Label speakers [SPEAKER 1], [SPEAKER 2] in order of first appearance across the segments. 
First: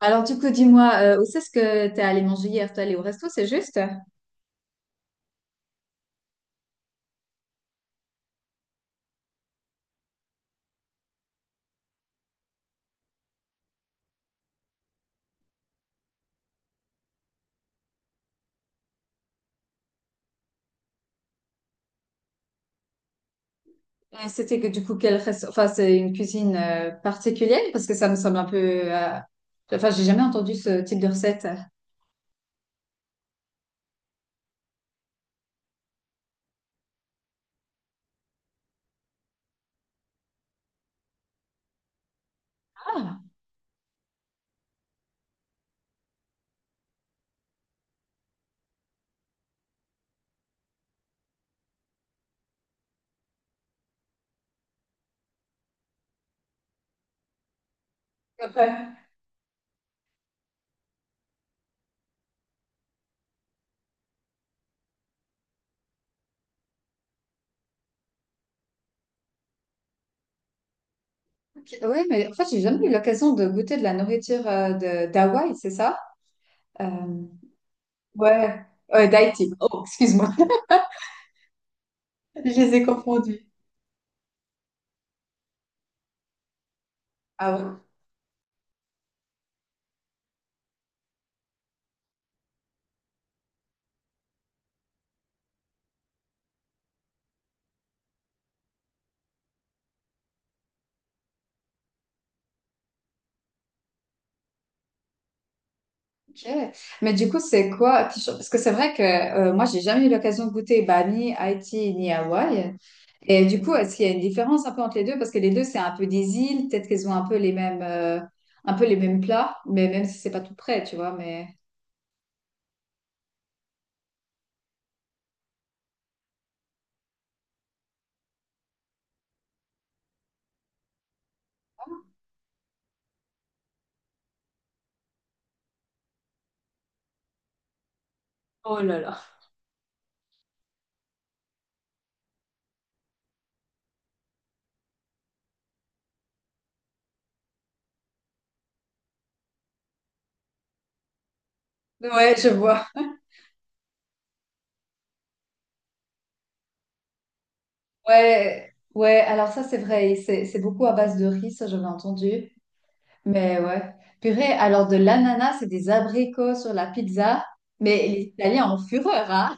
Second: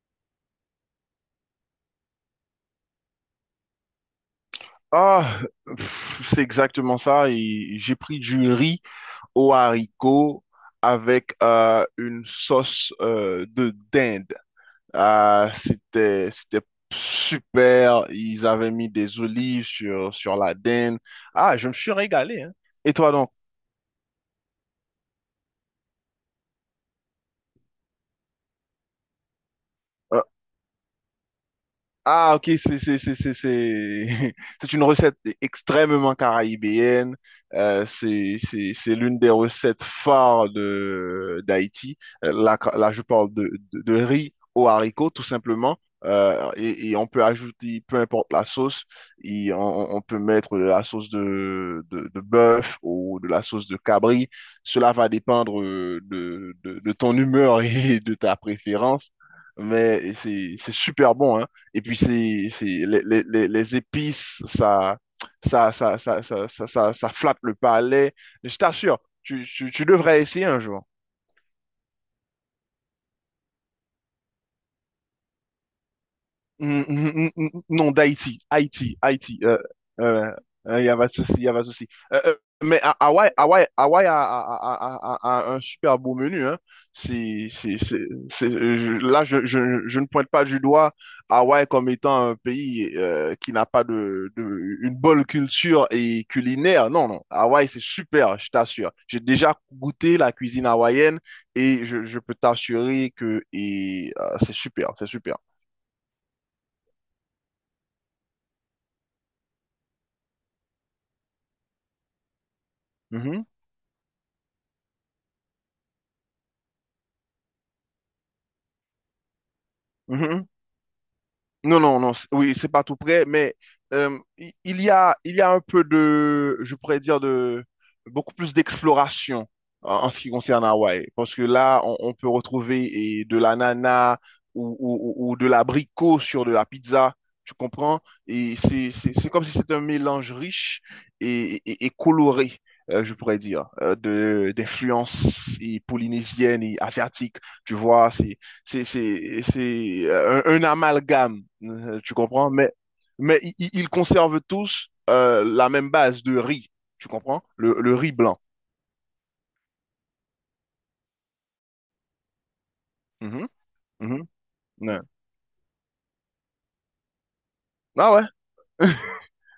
[SPEAKER 1] Alors, du coup, dis-moi, où c'est-ce que t'es allé manger hier? T'es allé au resto, c'est juste?
[SPEAKER 2] Ah, c'est exactement ça. Et j'ai pris du riz aux haricots avec une sauce de dinde. Ah, c'était super. Ils avaient mis des olives sur la dinde. Ah, je me suis régalé, hein. Et toi donc?
[SPEAKER 1] Et c'était que, du coup, quel resto? Enfin, c'est une cuisine particulière parce que ça me semble un peu. euh, Enfin, j'ai
[SPEAKER 2] euh,
[SPEAKER 1] jamais entendu ce type de recette.
[SPEAKER 2] Ah, ok, c'est une recette extrêmement caribéenne. C'est l'une des recettes phares de d'Haïti. Là, là, je
[SPEAKER 1] Ah,
[SPEAKER 2] parle de riz aux haricots, tout simplement. Et on peut ajouter peu importe la sauce. Et peut mettre de la sauce de bœuf ou de la sauce de cabri. Cela va dépendre de ton humeur et de ta préférence. Mais c'est super bon, hein. Et puis, les, les épices, ça flatte le palais. Je t'assure, tu devrais essayer un jour.
[SPEAKER 1] oui, mais en fait, j'ai jamais eu l'occasion de goûter de la nourriture de d'Hawaï, c'est ça?
[SPEAKER 2] Mm,
[SPEAKER 1] Euh,
[SPEAKER 2] mm, mm, mm, mm, mm. Non, d'Haïti,
[SPEAKER 1] Ouais,
[SPEAKER 2] Haïti,
[SPEAKER 1] ouais,
[SPEAKER 2] Haïti. Il
[SPEAKER 1] d'Haïti. Oh, excuse-moi.
[SPEAKER 2] euh, Y a pas de souci, y a pas de souci. Euh, euh,
[SPEAKER 1] Je les
[SPEAKER 2] mais
[SPEAKER 1] ai
[SPEAKER 2] Ha- Hawaï,
[SPEAKER 1] confondus.
[SPEAKER 2] Hawaï, Hawaï a un super beau menu. Hein. C'est,
[SPEAKER 1] Ah ouais.
[SPEAKER 2] c'est, c'est, c'est- je ne pointe pas du doigt Hawaï comme étant un pays qui n'a pas une bonne culture et culinaire. Non, non. Hawaï, c'est super, je t'assure. J'ai déjà goûté la cuisine hawaïenne et je peux t'assurer c'est super, c'est super.
[SPEAKER 1] Ok. Mais du coup, c'est quoi? Parce que c'est vrai que moi, j'ai jamais eu l'occasion de goûter bah, ni Haïti ni Hawaï.
[SPEAKER 2] Mm-hmm.
[SPEAKER 1] Et du coup, est-ce qu'il y a une différence un peu entre les deux? Parce que les deux, c'est un peu des îles, peut-être qu'elles ont un peu les mêmes, un peu les mêmes plats, mais même si c'est pas
[SPEAKER 2] Mhm.
[SPEAKER 1] tout près, tu vois, mais...
[SPEAKER 2] Non, non, non, oui, c'est pas tout près, mais il y a un peu de, je pourrais dire, de beaucoup plus d'exploration en ce qui concerne Hawaï. Parce que là, on peut retrouver de l'ananas ou de l'abricot sur de la pizza, tu comprends? Et
[SPEAKER 1] Oh là là.
[SPEAKER 2] c'est comme si c'était un mélange riche et coloré, je pourrais dire, d'influences et polynésiennes et asiatiques. Tu vois, un amalgame, tu
[SPEAKER 1] Ouais, je
[SPEAKER 2] comprends? Mais,
[SPEAKER 1] vois.
[SPEAKER 2] mais i- i- ils conservent tous la même base de riz, tu comprends? Le riz blanc.
[SPEAKER 1] Ouais, ouais, alors ça, c'est vrai, c'est beaucoup à base de riz, ça, j'avais entendu.
[SPEAKER 2] Mhm,
[SPEAKER 1] Mais ouais.
[SPEAKER 2] mhm,
[SPEAKER 1] Purée, alors de
[SPEAKER 2] ouais.
[SPEAKER 1] l'ananas et des abricots sur la pizza, mais
[SPEAKER 2] Ah
[SPEAKER 1] les
[SPEAKER 2] ouais?
[SPEAKER 1] Italiens en fureur, hein?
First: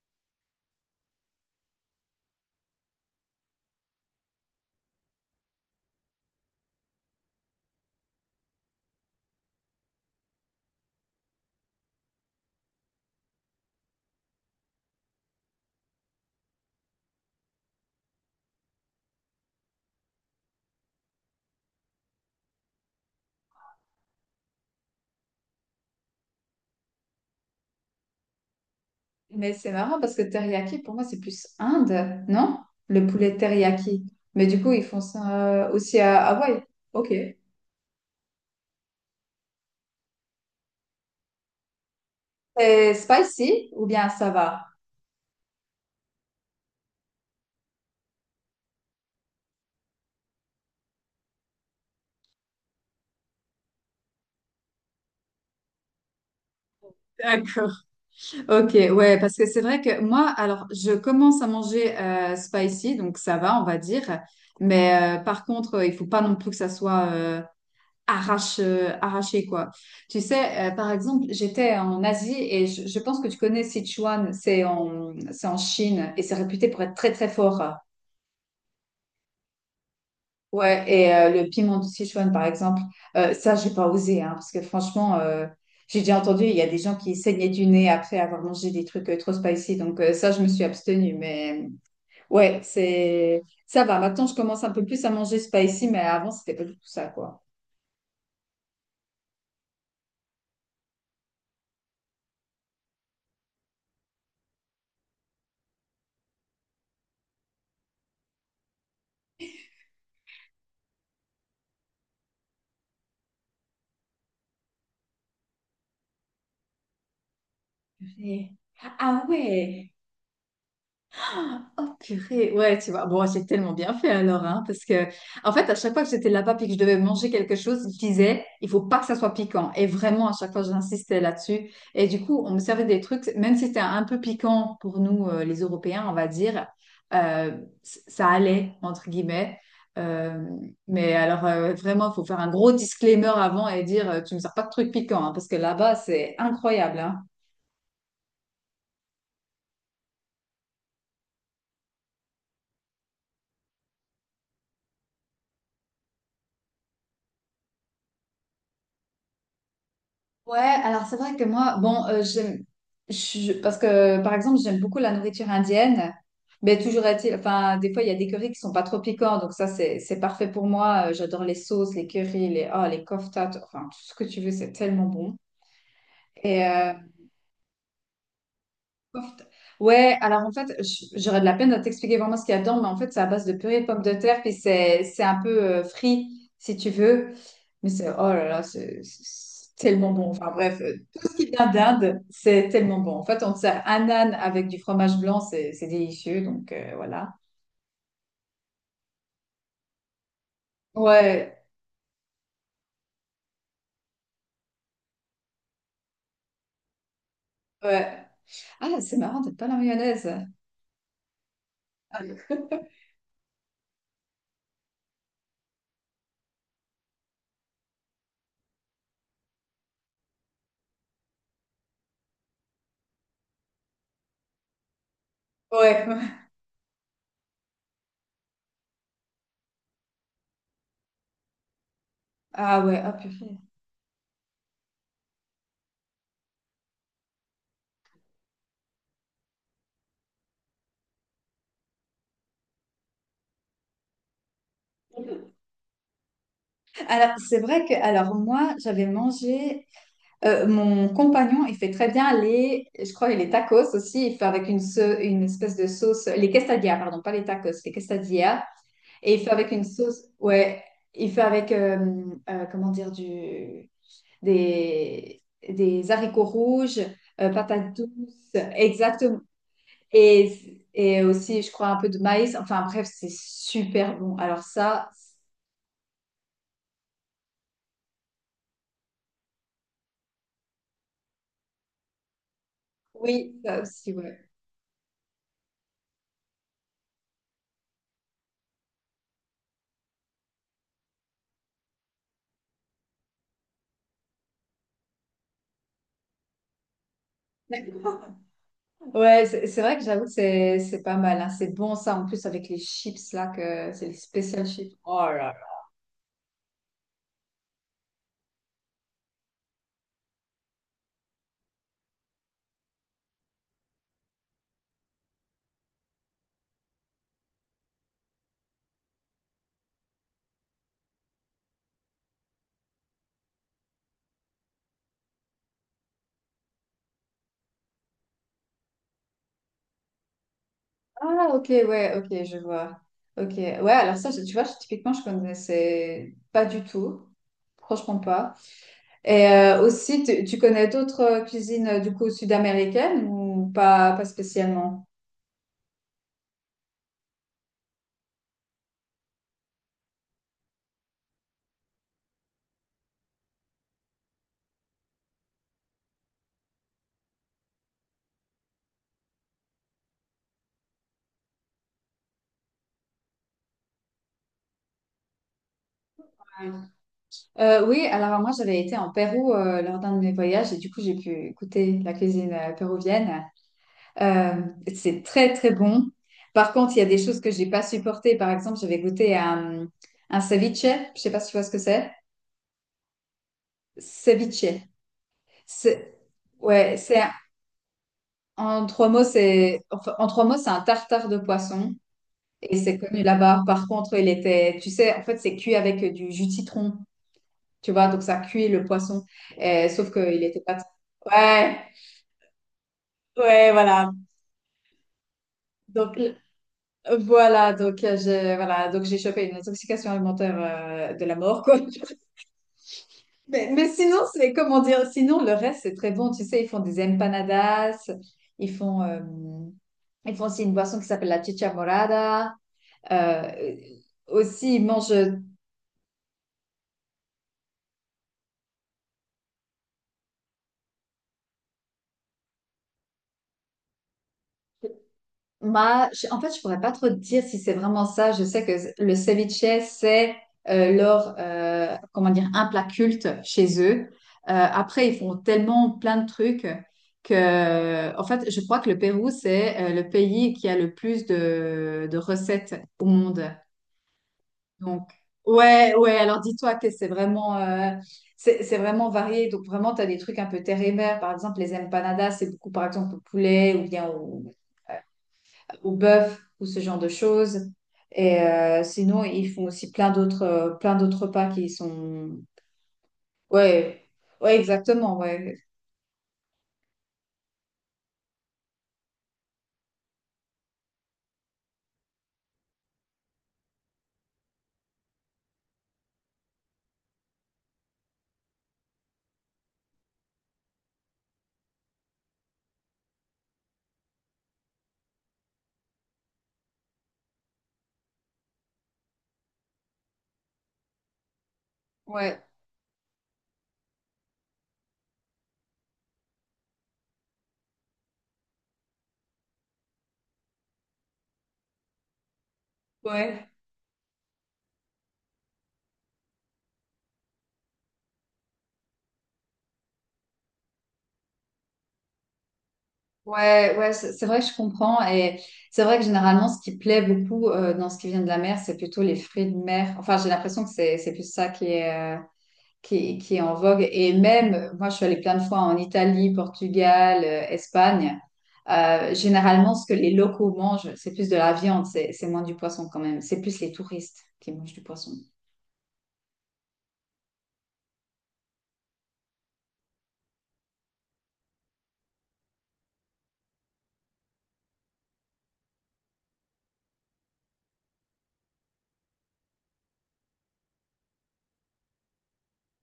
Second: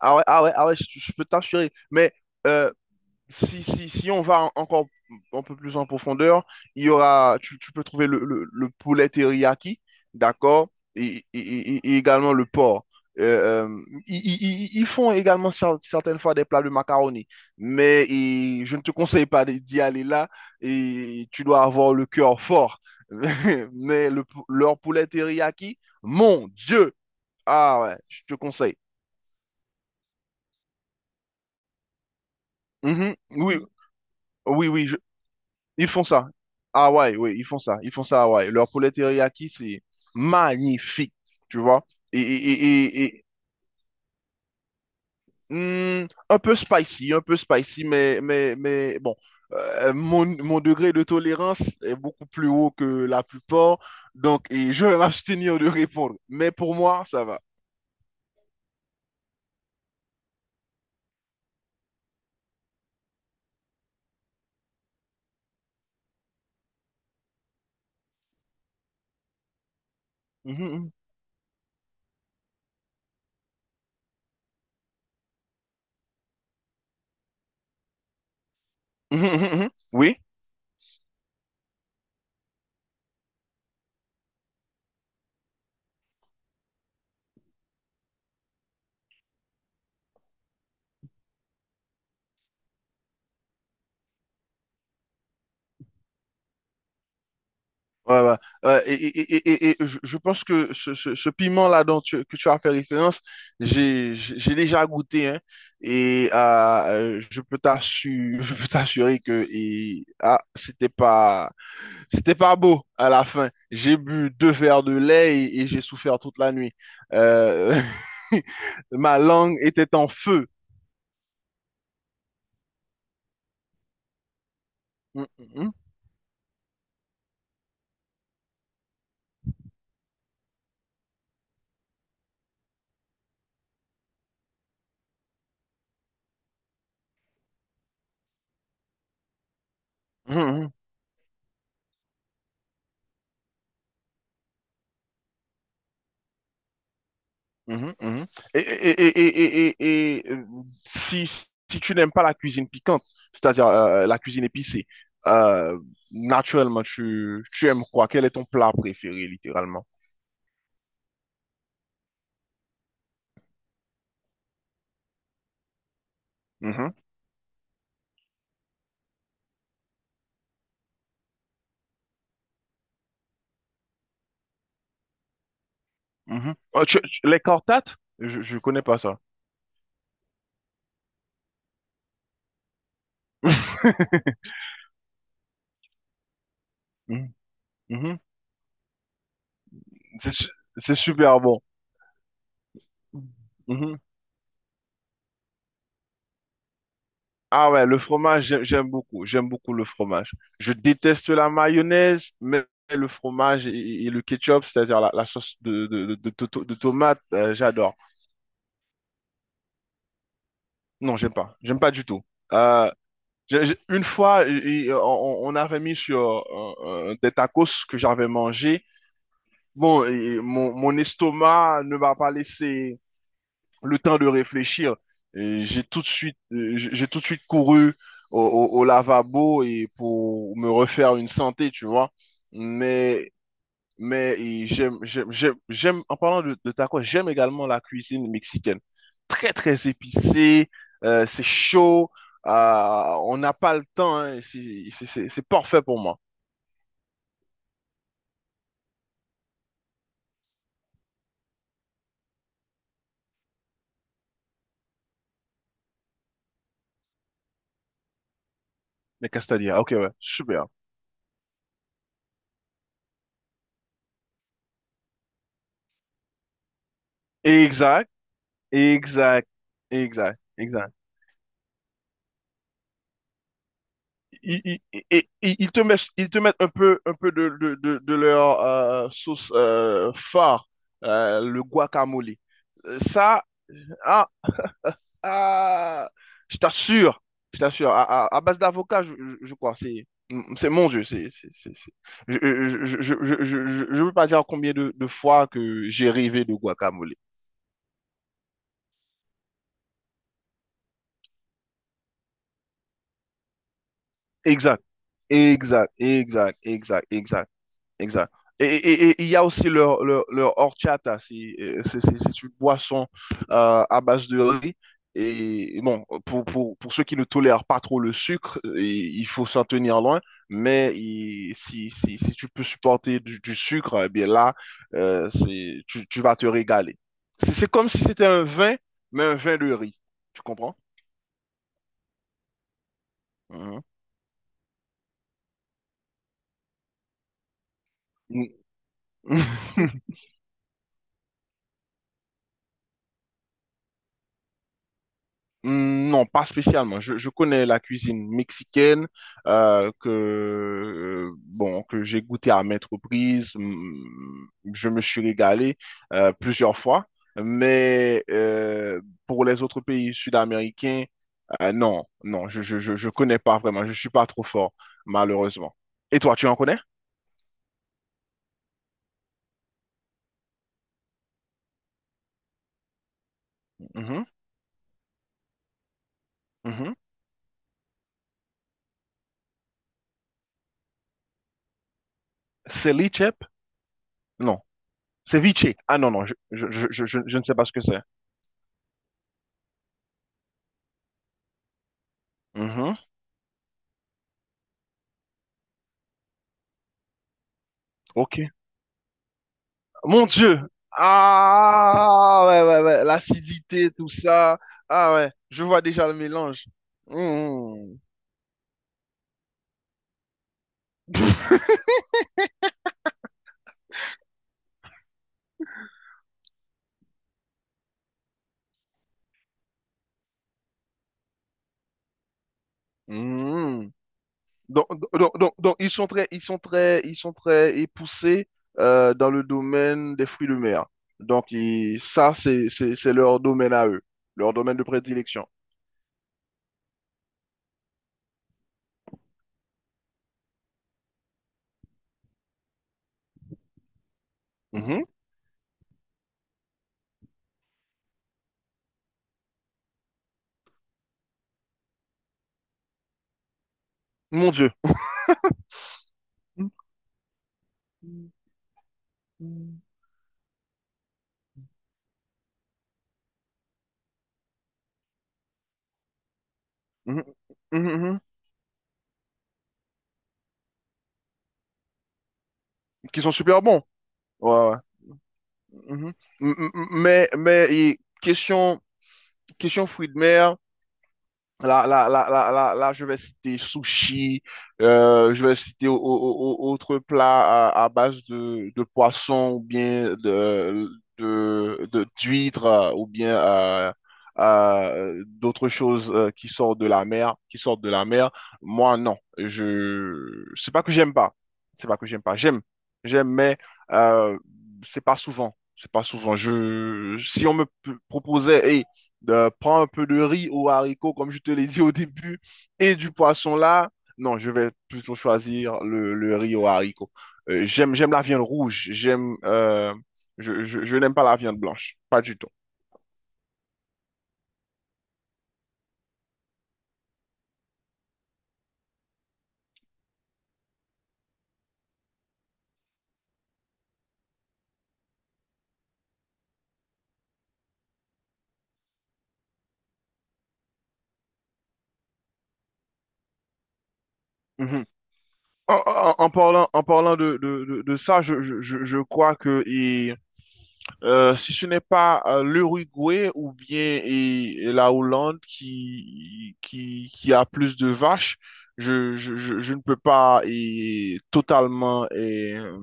[SPEAKER 2] Ah ouais, ah ouais, ah ouais, je peux t'assurer. Mais euh, si on va encore un peu plus en profondeur, il y aura, tu peux trouver le poulet teriyaki, d'accord, et également le porc. Euh, euh, Ils font également certaines fois des plats de macaroni, mais je ne te conseille pas d'y aller là, et tu dois avoir le cœur fort. Mais leur poulet teriyaki, mon Dieu! Ah ouais, je te conseille.
[SPEAKER 1] Mais c'est marrant parce que teriyaki, pour moi, c'est plus Inde, non? Le
[SPEAKER 2] Mhm,
[SPEAKER 1] poulet
[SPEAKER 2] oui,
[SPEAKER 1] teriyaki. Mais du
[SPEAKER 2] oui,
[SPEAKER 1] coup, ils
[SPEAKER 2] oui.
[SPEAKER 1] font ça
[SPEAKER 2] Ils
[SPEAKER 1] aussi
[SPEAKER 2] font
[SPEAKER 1] à
[SPEAKER 2] ça.
[SPEAKER 1] Hawaï.
[SPEAKER 2] Ah
[SPEAKER 1] Ok.
[SPEAKER 2] ouais, oui, ils font ça. Ils font ça à Hawaï. Leur poulet teriyaki, c'est magnifique, tu vois. Et, et-
[SPEAKER 1] C'est
[SPEAKER 2] et- et- et,
[SPEAKER 1] spicy ou bien ça va?
[SPEAKER 2] un peu spicy, un peu spicy, mais bon, mon degré de tolérance est beaucoup plus haut que la plupart. Donc, je vais m'abstenir de répondre. Mais pour moi, ça va.
[SPEAKER 1] D'accord. Ok, ouais, parce que c'est vrai que moi, alors, je commence à manger spicy, donc ça va, on va dire. Mais par contre, il faut pas non plus que ça soit arraché, quoi. Tu sais, par
[SPEAKER 2] Mhm,
[SPEAKER 1] exemple, j'étais en Asie et je pense que tu connais Sichuan, c'est en Chine et c'est réputé pour être très, très fort.
[SPEAKER 2] mhm. Mhm, mhm, mhm. Oui.
[SPEAKER 1] Ouais, et le piment de Sichuan, par exemple, ça, j'ai pas osé, hein, parce que franchement, j'ai déjà entendu, il y a des gens qui saignaient du nez après avoir mangé des trucs trop spicy, donc ça, je me suis abstenue, mais ouais, c'est ça va. Maintenant, je commence un peu plus à manger spicy, mais avant, c'était pas du tout ça, quoi.
[SPEAKER 2] Ouais, ouais. Ouais, et je pense que ce piment-là dont que tu as fait référence, j'ai déjà goûté, hein, et je peux t'assurer, je peux t'assurer que c'était pas beau à la fin. J'ai bu deux verres de lait et j'ai souffert toute la nuit. Euh,
[SPEAKER 1] Purée.
[SPEAKER 2] Ma
[SPEAKER 1] Ah
[SPEAKER 2] langue
[SPEAKER 1] ouais,
[SPEAKER 2] était en feu.
[SPEAKER 1] oh purée, ouais, tu vois. Bon, j'ai tellement bien fait alors, hein, parce que,
[SPEAKER 2] Mm, mm,
[SPEAKER 1] en fait,
[SPEAKER 2] mm.
[SPEAKER 1] à chaque fois que j'étais là-bas et que je devais manger quelque chose, je disais, il faut pas que ça soit piquant. Et vraiment, à chaque fois, j'insistais là-dessus. Et du coup, on me servait des trucs, même si c'était un peu piquant pour nous, les Européens, on va dire, euh, ça allait, entre guillemets.
[SPEAKER 2] Mm,
[SPEAKER 1] Euh,
[SPEAKER 2] mm.
[SPEAKER 1] mais alors, vraiment, il faut faire un gros disclaimer avant et dire, tu me sers pas de trucs piquants, hein, parce que là-bas, c'est incroyable, hein.
[SPEAKER 2] Mhm, mhm. Et, et- et- et- et- et- et, euh, si tu n'aimes pas la cuisine piquante, c'est-à-dire la cuisine épicée, euh, naturellement, tu aimes quoi? Quel est ton plat préféré, littéralement?
[SPEAKER 1] Ouais, alors c'est vrai que moi, bon, j'aime, parce que par exemple, j'aime beaucoup la nourriture indienne, mais
[SPEAKER 2] Mhm,
[SPEAKER 1] toujours est-il, enfin, des fois, il y a des currys qui sont pas trop piquants, donc ça, c'est parfait pour moi. J'adore les sauces, les currys, les, oh, les koftas, enfin, tout ce que tu veux, c'est tellement bon.
[SPEAKER 2] mhm. Oh, les cortates? Je connais pas ça.
[SPEAKER 1] Soft. Ouais, alors en fait, j'aurais de la peine de t'expliquer vraiment ce qu'il y a dedans, mais en fait, c'est à base de purée de pommes de terre, puis c'est un peu frit, si tu veux.
[SPEAKER 2] Mhm,
[SPEAKER 1] Mais c'est,
[SPEAKER 2] mhm.
[SPEAKER 1] oh là là, c'est tellement bon.
[SPEAKER 2] C'est su-
[SPEAKER 1] Enfin bref,
[SPEAKER 2] c'est
[SPEAKER 1] tout ce
[SPEAKER 2] super
[SPEAKER 1] qui
[SPEAKER 2] bon.
[SPEAKER 1] vient d'Inde, c'est tellement bon. En fait, on te sert
[SPEAKER 2] Mhm.
[SPEAKER 1] un âne avec du fromage blanc, c'est délicieux, donc voilà.
[SPEAKER 2] Ah ouais, le fromage, j'aime beaucoup. J'aime beaucoup le fromage. Je déteste la
[SPEAKER 1] Ouais,
[SPEAKER 2] mayonnaise, mais le fromage et le ketchup, c'est-à-dire la sauce de tomate, j'adore.
[SPEAKER 1] ouais. Ah, c'est marrant d'être pas la mayonnaise.
[SPEAKER 2] Non, j'aime pas. J'aime pas du tout.
[SPEAKER 1] Ah,
[SPEAKER 2] Euh, une fois, on avait mis sur des tacos que j'avais mangé. Bon, mon estomac ne m'a pas laissé le temps de réfléchir. Et J'ai tout
[SPEAKER 1] ouais.
[SPEAKER 2] de suite, euh, j'ai tout de suite couru au lavabo et pour me refaire une santé, tu vois.
[SPEAKER 1] Ah ouais, ah
[SPEAKER 2] Mais
[SPEAKER 1] purée.
[SPEAKER 2] mais en parlant de tacos, j'aime également la cuisine mexicaine. Très, très épicée, c'est chaud, on n'a pas le temps, hein, c'est parfait pour moi.
[SPEAKER 1] Alors, c'est vrai que, alors moi, j'avais mangé. Mon compagnon, il fait très bien les, je crois, les tacos aussi. Il fait avec une, une espèce de sauce, les quesadillas, pardon, pas les tacos, les quesadillas.
[SPEAKER 2] Mais
[SPEAKER 1] Et il fait avec
[SPEAKER 2] Castalia,
[SPEAKER 1] une
[SPEAKER 2] ok, ouais,
[SPEAKER 1] sauce,
[SPEAKER 2] super.
[SPEAKER 1] ouais, il fait avec, comment dire, des, des haricots rouges, patates
[SPEAKER 2] Exact,
[SPEAKER 1] douces, exactement.
[SPEAKER 2] exact, exact,
[SPEAKER 1] Et,
[SPEAKER 2] exact.
[SPEAKER 1] et aussi, je crois, un peu de maïs. Enfin, bref, c'est super bon. Alors
[SPEAKER 2] ils,
[SPEAKER 1] ça,
[SPEAKER 2] ils- Ils te mettent un peu de leur sauce phare, le guacamole. Euh, Ça,
[SPEAKER 1] oui, ça aussi,
[SPEAKER 2] ah,
[SPEAKER 1] ouais.
[SPEAKER 2] ah, je t'assure, je t'assure, à base d'avocat, je crois, c'est mon Dieu, je veux pas dire combien de fois que j'ai rêvé de guacamole.
[SPEAKER 1] Ouais, c'est c'est vrai que j'avoue que c'est pas mal. Hein. C'est bon ça, en plus avec les chips là, que c'est les spécial
[SPEAKER 2] Exact,
[SPEAKER 1] chips. Oh là là.
[SPEAKER 2] exact, exact, exact, exact. Exact. Et et il y a aussi leur horchata, c'est une boisson à base de riz. Et bon, pour ceux qui ne tolèrent pas trop le sucre, il faut s'en tenir loin. Mais si tu peux supporter du sucre, eh bien là, tu vas te régaler. C'est comme si c'était un vin, mais un vin de riz. Tu comprends?
[SPEAKER 1] Ah, ok, ouais, ok, je vois. Ok, ouais, alors ça, tu vois, typiquement, je connaissais pas du tout. Franchement
[SPEAKER 2] Mhm.
[SPEAKER 1] pas. Et aussi, tu connais d'autres cuisines du coup sud-américaines ou pas, pas spécialement?
[SPEAKER 2] Hmm. Non, pas spécialement. Je connais la cuisine mexicaine que bon que j'ai goûté à maintes reprises. Je me suis régalé plusieurs fois, mais pour les autres pays sud-américains, non, non, je connais pas vraiment. Je suis pas trop fort, malheureusement. Et toi, tu en
[SPEAKER 1] Ouais.
[SPEAKER 2] connais?
[SPEAKER 1] Oui, alors moi j'avais été en Pérou lors d'un de mes voyages et du coup j'ai pu goûter la cuisine péruvienne.
[SPEAKER 2] Mhm,
[SPEAKER 1] Euh, c'est très, très bon. Par contre,
[SPEAKER 2] mhm.
[SPEAKER 1] il y a des choses que j'ai pas supportées. Par exemple, un ceviche. Je sais pas si tu vois ce que c'est.
[SPEAKER 2] Ceviche? Non.
[SPEAKER 1] Ceviche.
[SPEAKER 2] Ceviche. Ah non,
[SPEAKER 1] C'est,
[SPEAKER 2] non,
[SPEAKER 1] ouais, c'est,
[SPEAKER 2] je ne sais pas ce que c'est.
[SPEAKER 1] en trois mots, c'est, enfin, en trois mots, c'est un tartare de poisson. Et
[SPEAKER 2] Mhm.
[SPEAKER 1] c'est connu là-bas. Par contre, il était, tu sais, en fait, c'est cuit avec du jus de citron. Tu vois, donc
[SPEAKER 2] Ok.
[SPEAKER 1] ça cuit le poisson. Sauf
[SPEAKER 2] Mon
[SPEAKER 1] qu'il
[SPEAKER 2] Dieu.
[SPEAKER 1] n'était pas. Ouais,
[SPEAKER 2] Ah, ouais, ouais, ouais.
[SPEAKER 1] ouais,
[SPEAKER 2] L'acidité, tout
[SPEAKER 1] voilà.
[SPEAKER 2] ça. Ah, ouais. Je vois déjà le
[SPEAKER 1] Donc
[SPEAKER 2] mélange.
[SPEAKER 1] Voilà,
[SPEAKER 2] Mmh.
[SPEAKER 1] donc j'ai voilà, donc j'ai chopé une intoxication alimentaire de la mort, quoi. Mais sinon, c'est comment dire, sinon le reste c'est très bon. Tu sais, ils font des empanadas, ils font, euh, ils font aussi une boisson qui s'appelle la chicha morada. Euh,
[SPEAKER 2] Mmh.
[SPEAKER 1] aussi, ils
[SPEAKER 2] Donc,
[SPEAKER 1] mangent
[SPEAKER 2] donc, ils sont très époussés dans le domaine des fruits de mer. Donc, c'est leur domaine à eux, leur domaine de prédilection.
[SPEAKER 1] bah, en fait, je pourrais pas trop te dire si c'est vraiment ça. Je sais que le ceviche, c'est comment dire, un plat culte chez eux.
[SPEAKER 2] Mhm.
[SPEAKER 1] Après, ils font tellement plein de trucs que, en fait, je crois que le Pérou, c'est le pays qui a le plus de recettes au monde.
[SPEAKER 2] Mon Dieu.
[SPEAKER 1] Donc, ouais, ouais. Alors, dis-toi que c'est vraiment, c'est vraiment varié. Donc,
[SPEAKER 2] Mhm.
[SPEAKER 1] vraiment, tu as des trucs un peu terre et mer. Par exemple, les empanadas, c'est beaucoup, par exemple, au poulet ou bien au ou bœuf ou ce genre de
[SPEAKER 2] Mhm,
[SPEAKER 1] choses.
[SPEAKER 2] mhm, mhm. Mhm.
[SPEAKER 1] Et sinon, ils font aussi plein d'autres repas qui sont...
[SPEAKER 2] Qui sont super bons.
[SPEAKER 1] Ouais,
[SPEAKER 2] Ouais,
[SPEAKER 1] ouais,
[SPEAKER 2] ouais.
[SPEAKER 1] exactement, ouais.
[SPEAKER 2] Mhm. Mhm. Mais question fruits de mer. Là, je vais citer sushi, je vais citer autres plats à base de poisson ou bien d'huîtres ou bien d'autres choses qui sortent de la mer, qui sortent de la mer. Moi, non, c'est pas que j'aime pas, c'est pas que j'aime pas,
[SPEAKER 1] Ouais,
[SPEAKER 2] j'aime, mais euh, c'est pas souvent, c'est pas souvent. Si on me proposait, hey, prends un peu de riz ou haricots, comme je te l'ai dit au début, et du
[SPEAKER 1] ouais,
[SPEAKER 2] poisson là. Non, je vais plutôt choisir le riz aux haricots. J'aime la viande rouge. Je n'aime pas la viande blanche, pas du tout.
[SPEAKER 1] ouais, c'est vrai que je comprends. Et c'est vrai que généralement, ce qui plaît beaucoup dans ce qui vient de la mer, c'est plutôt les fruits de mer. Enfin, j'ai l'impression que c'est plus ça qui est... qui est en vogue. Et même, moi, je suis allée plein de fois en Italie, Portugal, Espagne. Généralement, ce que les locaux mangent, c'est plus de la viande, c'est moins du poisson quand même. C'est plus les touristes qui mangent du
[SPEAKER 2] Mhm.
[SPEAKER 1] poisson.
[SPEAKER 2] En parlant de ça, je crois que si ce n'est pas l'Uruguay ou bien la Hollande qui a plus de vaches, je ne peux pas totalement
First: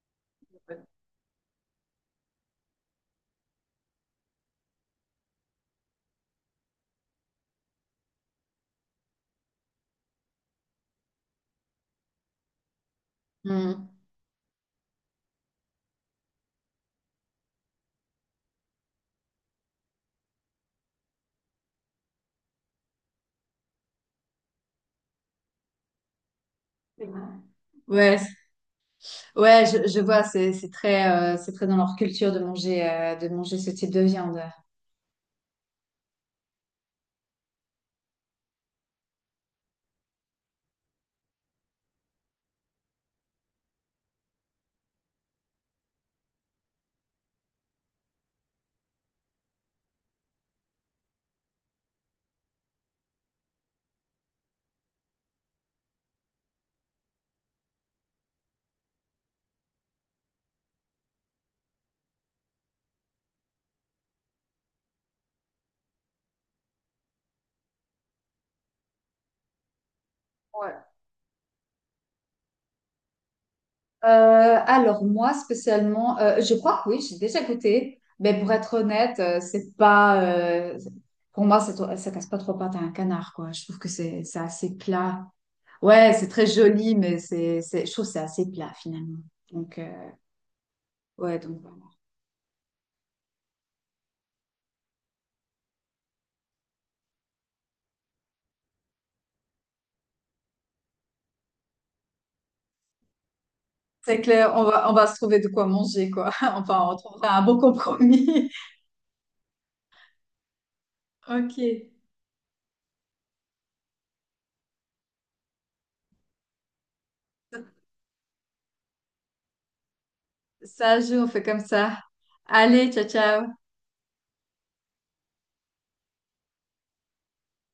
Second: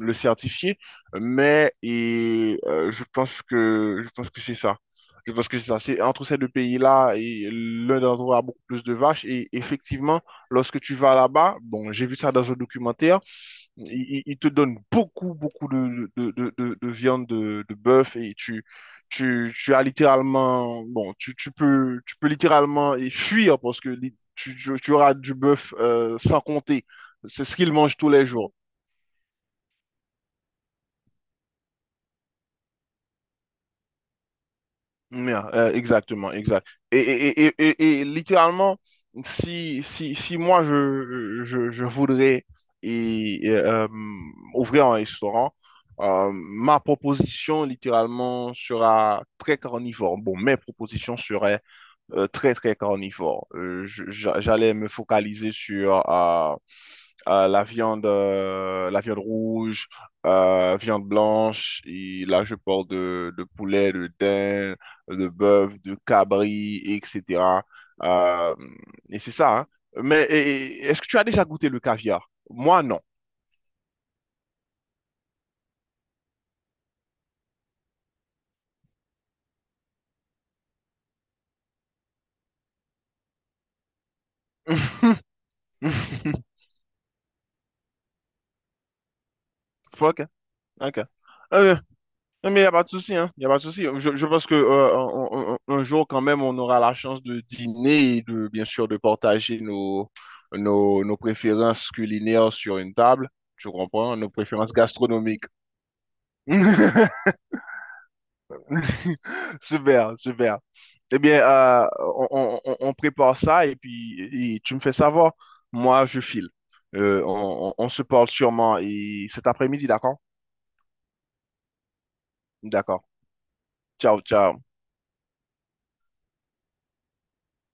[SPEAKER 2] le certifier, mais je pense que c'est ça. Je pense que c'est ça. C'est entre ces deux pays-là, et l'un d'entre eux a beaucoup plus de vaches. Et effectivement, lorsque tu vas là-bas, bon, j'ai vu ça dans un documentaire,
[SPEAKER 1] Hmm.
[SPEAKER 2] il te donne beaucoup, beaucoup de viande de bœuf et tu as littéralement, bon, tu peux littéralement fuir parce que tu auras du bœuf sans compter. C'est ce qu'ils mangent tous
[SPEAKER 1] Ouais,
[SPEAKER 2] les jours.
[SPEAKER 1] ouais, je vois, c'est c'est très dans leur culture de manger ce type de viande.
[SPEAKER 2] Yeah, exactement, exact. Et littéralement, si moi je voudrais et, et, euh, ouvrir un restaurant, ma proposition littéralement sera très carnivore. Bon, mes propositions seraient très, très carnivore. J'allais me focaliser sur la viande rouge, viande blanche. Et là, je parle de poulet, de daim, de bœuf, de cabri, etc. Euh, et c'est ça, hein. Mais est-ce que tu as déjà goûté le caviar? Moi, non.
[SPEAKER 1] Euh, alors moi spécialement, je crois que oui, j'ai déjà goûté, mais pour être honnête, c'est pas, pour moi, ça casse pas trois pattes à un canard, quoi. Je trouve que c'est assez plat. Ouais, c'est très joli, mais je trouve que c'est assez plat finalement. Donc
[SPEAKER 2] Ok, hein? Ok.
[SPEAKER 1] ouais, donc
[SPEAKER 2] Euh,
[SPEAKER 1] voilà.
[SPEAKER 2] Non, mais il n'y a pas de souci, hein. Il a pas de souci. Je pense que un jour, quand même, on aura la chance de dîner et bien sûr, de partager nos préférences culinaires sur une table. Tu comprends?
[SPEAKER 1] C'est
[SPEAKER 2] Nos
[SPEAKER 1] clair,
[SPEAKER 2] préférences
[SPEAKER 1] on va se trouver
[SPEAKER 2] gastronomiques.
[SPEAKER 1] de quoi manger, quoi. Enfin, on trouvera un bon compromis.
[SPEAKER 2] Super, super. Eh bien,
[SPEAKER 1] Ok,
[SPEAKER 2] on prépare ça et puis tu me fais savoir. Moi, je file. On se parle sûrement cet après-midi, d'accord?
[SPEAKER 1] ça joue, on fait comme ça. Allez,
[SPEAKER 2] D'accord.
[SPEAKER 1] ciao ciao.
[SPEAKER 2] Ciao, ciao.